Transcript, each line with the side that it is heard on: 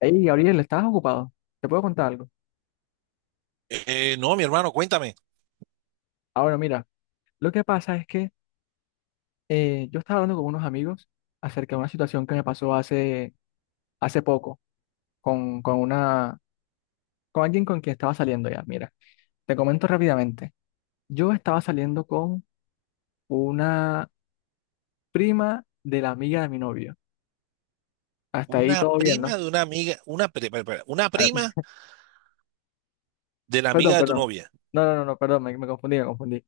left: Hey, Gabriel, ¿estabas ocupado? ¿Te puedo contar algo?
right: No, mi hermano, cuéntame.
left: Ahora, mira, lo que pasa es que yo estaba hablando con unos amigos acerca de una situación que me pasó hace poco con, con una, con alguien con quien estaba saliendo ya. Mira, te comento rápidamente. Yo estaba saliendo con una prima de la amiga de mi novio. Hasta ahí
right: Una
left: todo bien, ¿no?
right: prima de una amiga, espera, espera, una
left: Ah,
right: prima de la
left: perdón,
right: amiga de tu
left: perdón.
right: novia,
left: No, no, no, no, perdón, me confundí, me confundí.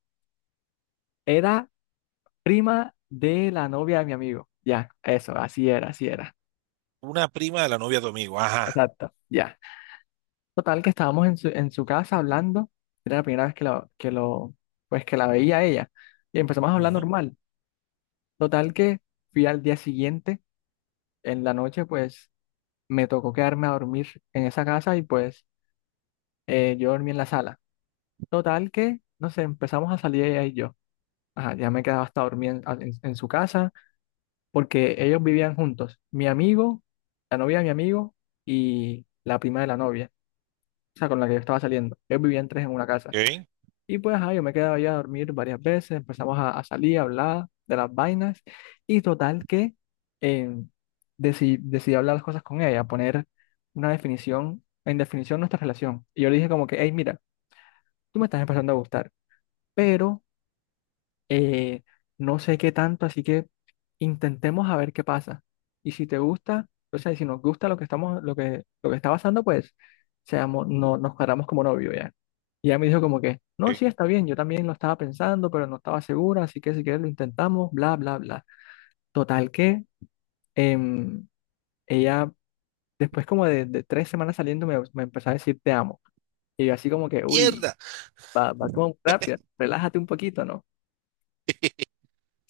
left: Era prima de la novia de mi amigo. Ya, eso, así era, así era.
right: una prima de la novia de tu amigo. Ajá.
left: Exacto, ya. Total, que estábamos en su casa hablando. Era la primera vez que pues que la veía a ella. Y empezamos a hablar
right: Ujú.
left: normal. Total que fui al día siguiente, en la noche, pues me tocó quedarme a dormir en esa casa y pues yo dormí en la sala. Total que, no sé, empezamos a salir ella y yo. Ajá, ya me quedaba hasta dormir en su casa porque ellos vivían juntos. Mi amigo, la novia de mi amigo y la prima de la novia, o sea, con la que yo estaba saliendo. Ellos vivían tres en una casa.
right: Ok,
left: Y pues ahí yo me quedaba allá a dormir varias veces, empezamos a salir, a hablar de las vainas y total que eh, decidí hablar las cosas con ella, poner en definición nuestra relación. Y yo le dije como que, hey, mira, tú me estás empezando a gustar, pero eh, no sé qué tanto, así que intentemos a ver qué pasa. Y si te gusta, o sea, y si nos gusta lo que estamos, lo que está pasando, pues seamos, no, nos cuadramos como novio ya. Y ella me dijo como que, no,
right: ok.
left: sí, está bien, yo también lo estaba pensando, pero no estaba segura, así que si quieres lo intentamos, bla, bla, bla. Total que em, ella, después como de 3 semanas saliendo, me empezó a decir te amo. Y yo así como que, uy,
right: Mierda.
left: va como rápido, relájate un poquito, ¿no?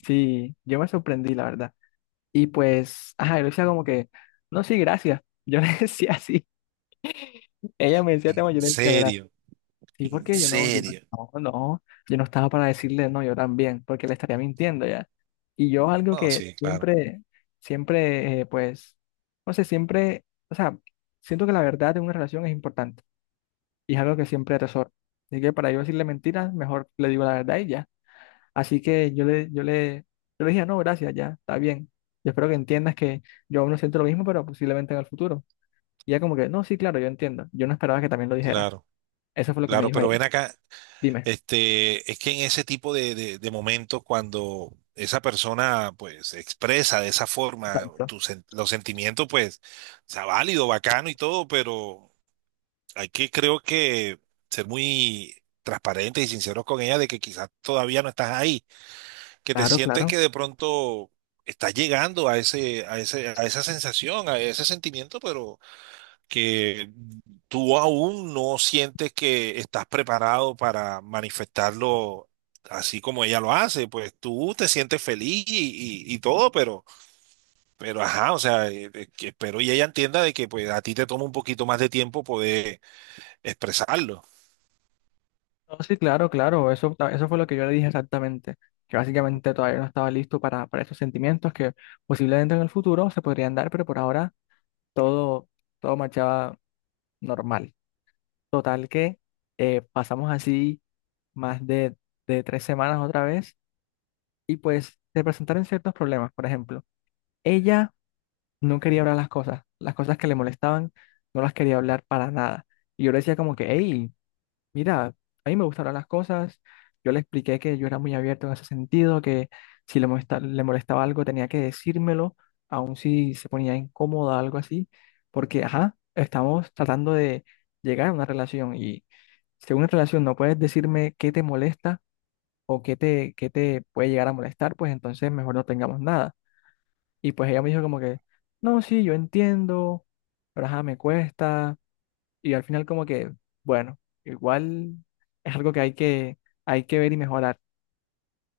left: Sí, yo me sorprendí, la verdad. Y pues, ajá, yo le decía como que, no, sí, gracias. Yo le decía así. Ella me decía
right: En
left: tema, yo le decía gracias.
right: serio,
left: Sí,
right: en
left: porque yo no, yo
right: serio.
left: no, no, no, yo no estaba para decirle no, yo también, porque le estaría mintiendo ya. Y yo algo
right: Bueno,
left: que
right: sí, claro,
left: siempre, pues, no sé, siempre, o sea, siento que la verdad en una relación es importante y es algo que siempre atesoro. Así que para yo decirle mentiras, mejor le digo la verdad y ya. Así que yo le dije, no, gracias, ya, está bien. Yo espero que entiendas que yo aún no siento lo mismo, pero posiblemente en el futuro. Y ella como que, no, sí, claro, yo entiendo. Yo no esperaba que también lo dijera.
right: claro,
left: Eso fue lo que me
right: claro,
left: dijo
right: pero
left: ella.
right: ven acá.
left: Dime.
right: Este, es que en ese tipo de momentos, cuando esa persona, pues, expresa de esa forma
left: Exacto.
right: los sentimientos, pues, está válido, bacano y todo, pero hay que, creo que, ser muy transparentes y sinceros con ella de que quizás todavía no estás ahí, que te
left: Claro,
right: sientes
left: claro.
right: que de pronto estás llegando a ese, a esa sensación, a ese sentimiento, pero que tú aún no sientes que estás preparado para manifestarlo así como ella lo hace, pues tú te sientes feliz y todo, pero ajá, o sea, que espero y ella entienda de que pues a ti te toma un poquito más de tiempo poder expresarlo.
left: No, sí, claro, claro. Eso fue lo que yo le dije exactamente. Que básicamente todavía no estaba listo para esos sentimientos que posiblemente en el futuro se podrían dar, pero por ahora todo, todo marchaba normal. Total que pasamos así más de 3 semanas otra vez y pues se presentaron ciertos problemas. Por ejemplo, ella no quería hablar las cosas que le molestaban, no las quería hablar para nada. Y yo le decía como que, hey, mira, a mí me gusta hablar las cosas. Yo le expliqué que yo era muy abierto en ese sentido, que si le molestaba algo tenía que decírmelo, aun si se ponía incómoda, algo así, porque, ajá, estamos tratando de llegar a una relación y si en una relación no puedes decirme qué te molesta, o qué te puede llegar a molestar, pues entonces mejor no tengamos nada. Y pues ella me dijo como que, no, sí, yo entiendo, pero ajá, me cuesta. Y al final como que, bueno, igual es algo que hay que ver y mejorar.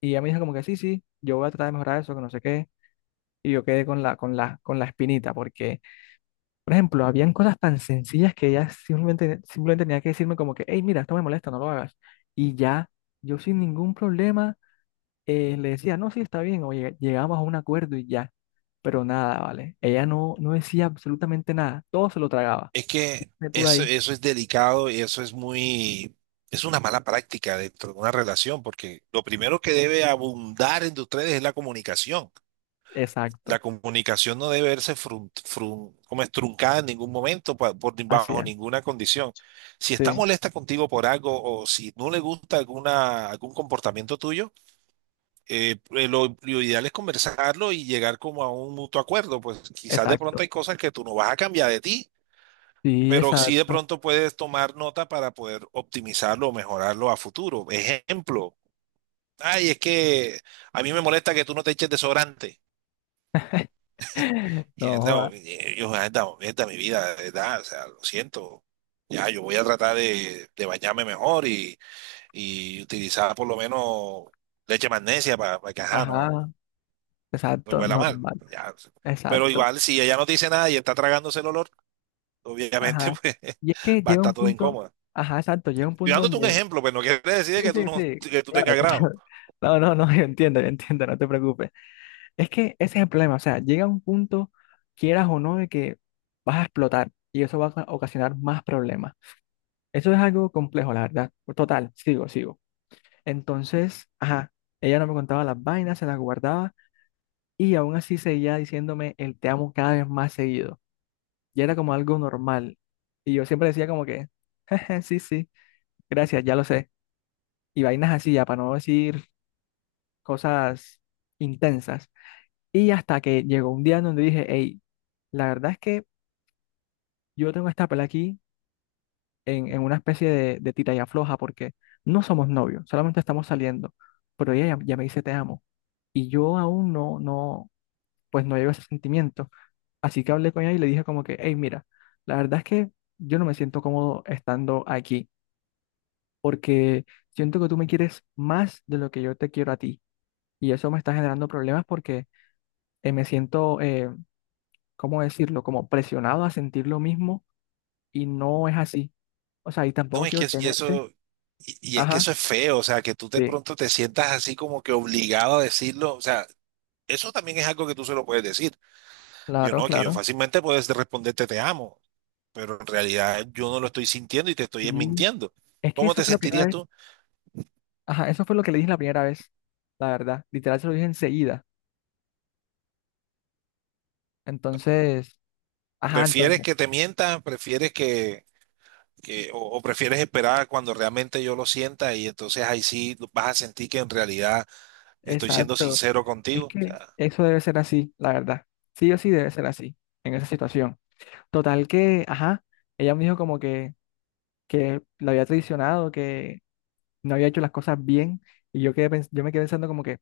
left: Y ella me dijo como que, sí, sí, yo voy a tratar de mejorar eso, que no sé qué. Y yo quedé con la espinita, porque, por ejemplo, habían cosas tan sencillas que ella simplemente, simplemente tenía que decirme como que, hey, mira, esto me molesta, no lo hagas. Y ya, yo sin ningún problema le decía, no, sí, está bien, oye, llegamos a un acuerdo y ya. Pero nada, ¿vale? Ella no decía absolutamente nada, todo se lo tragaba.
right: Es que
left: De tú de
right: eso,
left: ahí.
right: eso es delicado y eso es muy, es una mala práctica dentro de una relación, porque lo primero que debe abundar entre ustedes es la comunicación.
left: Exacto,
right: La comunicación no debe verse como es truncada en ningún momento, por,
left: así
right: bajo
left: es,
right: ninguna condición. Si está
left: sí,
right: molesta contigo por algo o si no le gusta alguna, algún comportamiento tuyo, lo ideal es conversarlo y llegar como a un mutuo acuerdo. Pues quizás de
left: exacto,
right: pronto hay cosas que tú no vas a cambiar de ti,
left: sí,
right: pero sí de
left: exacto.
right: pronto puedes tomar nota para poder optimizarlo o mejorarlo a futuro. Ejemplo, ay, es que a mí me molesta que tú no te eches desodorante. Y
left: No,
right: es, no,
left: joda.
right: y yo, anda, esta es mi vida, ¿de verdad? O sea, lo siento. Ya, yo voy a tratar de bañarme mejor y utilizar por lo menos leche magnesia para, que, ajá, no,
left: Ajá,
right: no, no
left: exacto,
right: huela mal.
left: normal,
right: Ya. Pero
left: exacto,
right: igual, si ella no te dice nada y está tragándose el olor, obviamente,
left: ajá.
right: pues
left: Y es que
right: va a
left: llega
right: estar
left: un
right: todo
left: punto,
right: incómoda.
left: ajá, exacto, llega un
right: Estoy
left: punto
right: dándote un
left: donde,
right: ejemplo, pero no quiere decir
left: sí,
right: que
left: sí,
right: tú no,
left: sí,
right: que tú tengas
left: claro, claro.
right: grado.
left: No, no, no, yo entiendo, no te preocupes. Es que ese es el problema, o sea, llega un punto, quieras o no, de que vas a explotar y eso va a ocasionar más problemas. Eso es algo complejo, la verdad. Total, sigo, sigo. Entonces, ajá, ella no me contaba las vainas, se las guardaba y aún así seguía diciéndome el te amo cada vez más seguido. Y era como algo normal. Y yo siempre decía como que, sí, sí, gracias, ya lo sé. Y vainas así, ya para no decir cosas intensas. Y hasta que llegó un día en donde dije, hey, la verdad es que yo tengo esta pelea aquí en una especie de tira y afloja porque no somos novios, solamente estamos saliendo, pero ella ya me dice te amo y yo aún pues no llevo ese sentimiento. Así que hablé con ella y le dije como que, hey, mira, la verdad es que yo no me siento cómodo estando aquí porque siento que tú me quieres más de lo que yo te quiero a ti y eso me está generando problemas porque me siento, ¿cómo decirlo? Como presionado a sentir lo mismo y no es así. O sea, y tampoco
right: No, es
left: quiero
right: que si
left: tenerte.
right: eso, es que
left: Ajá.
right: eso es feo, o sea, que tú de
left: Sí,
right: pronto te sientas así como que obligado a decirlo, o sea, eso también es algo que tú se lo puedes decir. Yo
left: claro,
right: no, que yo
left: claro.
right: fácilmente puedes responderte te amo, pero en realidad yo no lo estoy sintiendo y te estoy
left: Sí.
right: mintiendo.
left: Es que
right: ¿Cómo
left: eso
right: te
left: fue la primera
right: sentirías
left: vez.
right: tú?
left: Ajá, eso fue lo que le dije la primera vez, la verdad. Literal se lo dije enseguida. Entonces, ajá,
right: ¿Prefieres
left: entonces,
right: que te mientan? O prefieres esperar cuando realmente yo lo sienta y entonces ahí sí vas a sentir que en realidad estoy siendo
left: exacto.
right: sincero
left: Es
right: contigo. O
left: que
right: sea,
left: eso debe ser así, la verdad. Sí o sí debe ser así, en esa situación. Total que, ajá, ella me dijo como que, la había traicionado, que no había hecho las cosas bien y yo me quedé pensando como que,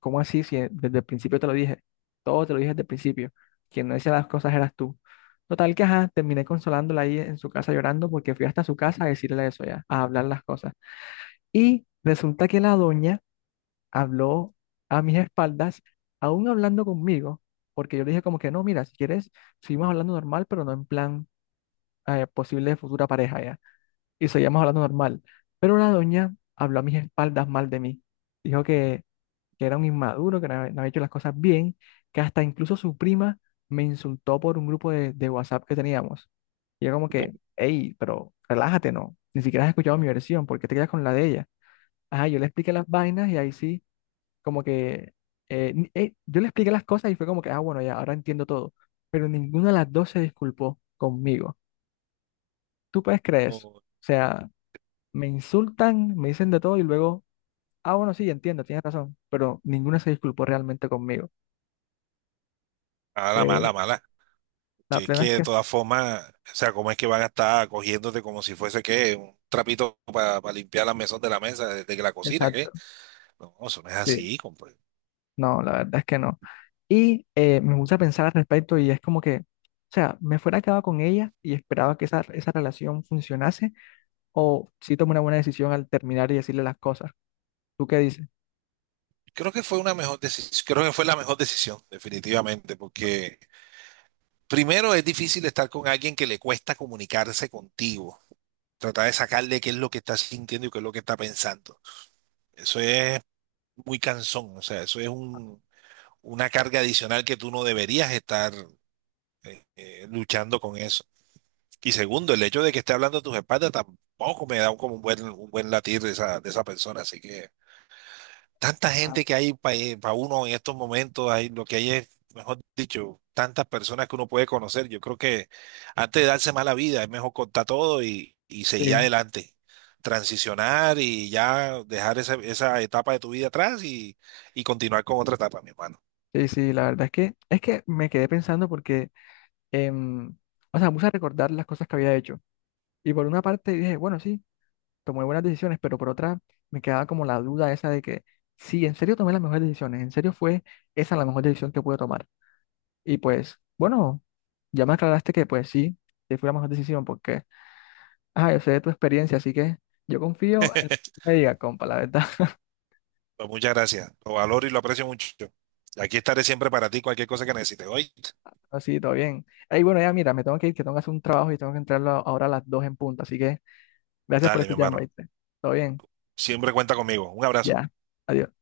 left: ¿cómo así? Si desde el principio te lo dije, todo te lo dije desde el principio, quien no decía las cosas eras tú. Total que, ajá, terminé consolándola ahí en su casa llorando porque fui hasta su casa a decirle eso ya, a hablar las cosas. Y resulta que la doña habló a mis espaldas, aún hablando conmigo, porque yo le dije como que no, mira, si quieres, seguimos hablando normal, pero no en plan posible futura pareja ya y seguíamos hablando normal. Pero la doña habló a mis espaldas mal de mí. Dijo que era un inmaduro, que no había hecho las cosas bien, que hasta incluso su prima me insultó por un grupo de WhatsApp que teníamos. Y yo como que, hey, pero relájate, ¿no? Ni siquiera has escuchado mi versión, ¿por qué te quedas con la de ella? Ajá, yo le expliqué las vainas y ahí sí, como que, yo le expliqué las cosas y fue como que, ah, bueno, ya, ahora entiendo todo. Pero ninguna de las dos se disculpó conmigo. ¿Tú puedes creer eso?
right: o-
left: O sea, me insultan, me dicen de todo y luego, ah, bueno, sí, entiendo, tienes razón, pero ninguna se disculpó realmente conmigo.
right: Mala,
left: Fue
right: mala, mala.
left: la
right: Que es
left: plena es
right: que de
left: que,
right: todas formas, o sea, ¿cómo es que van a estar cogiéndote como si fuese que un trapito para limpiar la mesón de la mesa desde que la cocina,
left: exacto,
right: ¿qué? No, eso no es
left: sí,
right: así, compadre.
left: no, la verdad es que no. Y me gusta pensar al respecto y es como que, o sea, me fuera quedado con ella y esperaba que esa relación funcionase o si tomé una buena decisión al terminar y decirle las cosas. ¿Tú qué dices?
right: Creo que fue una mejor decisión, creo que fue la mejor decisión, definitivamente, porque primero es difícil estar con alguien que le cuesta comunicarse contigo. Tratar de sacarle qué es lo que está sintiendo y qué es lo que está pensando. Eso es muy cansón, o sea, eso es un, una carga adicional que tú no deberías estar luchando con eso. Y segundo, el hecho de que esté hablando a tus espaldas tampoco me da un- como un buen latir de esa persona, así que tanta
left: Ah,
right: gente que hay para uno en estos momentos, hay, lo que hay es, mejor dicho, tantas personas que uno puede conocer. Yo creo que antes de darse mala vida, es mejor contar todo y seguir
left: sí,
right: adelante, transicionar y ya dejar esa, esa etapa de tu vida atrás y continuar con otra etapa, mi hermano.
left: sí, sí, la verdad es que, me quedé pensando porque, em, o sea, me puse a recordar las cosas que había hecho. Y por una parte dije, bueno, sí, tomé buenas decisiones, pero por otra me quedaba como la duda esa de que sí, en serio tomé las mejores decisiones, en serio fue esa la mejor decisión que pude tomar. Y pues, bueno, ya me aclaraste que pues sí, que fue la mejor decisión porque, ah, yo sé de tu experiencia, así que yo confío en lo que tú me diga, compa, la verdad.
right: Pues muchas gracias. Lo valoro y lo aprecio mucho. Aquí estaré siempre para ti, cualquier cosa que necesites. Oye,
left: Así, todo bien. Ahí, bueno, ya mira, me tengo que ir, que tengo que hacer un trabajo y tengo que entrarlo ahora a las 2 en punto, así que gracias por
right: dale, mi
left: escucharme,
right: hermano.
left: ¿viste? Todo bien,
right: Siempre cuenta conmigo. Un abrazo.
left: ya, adiós.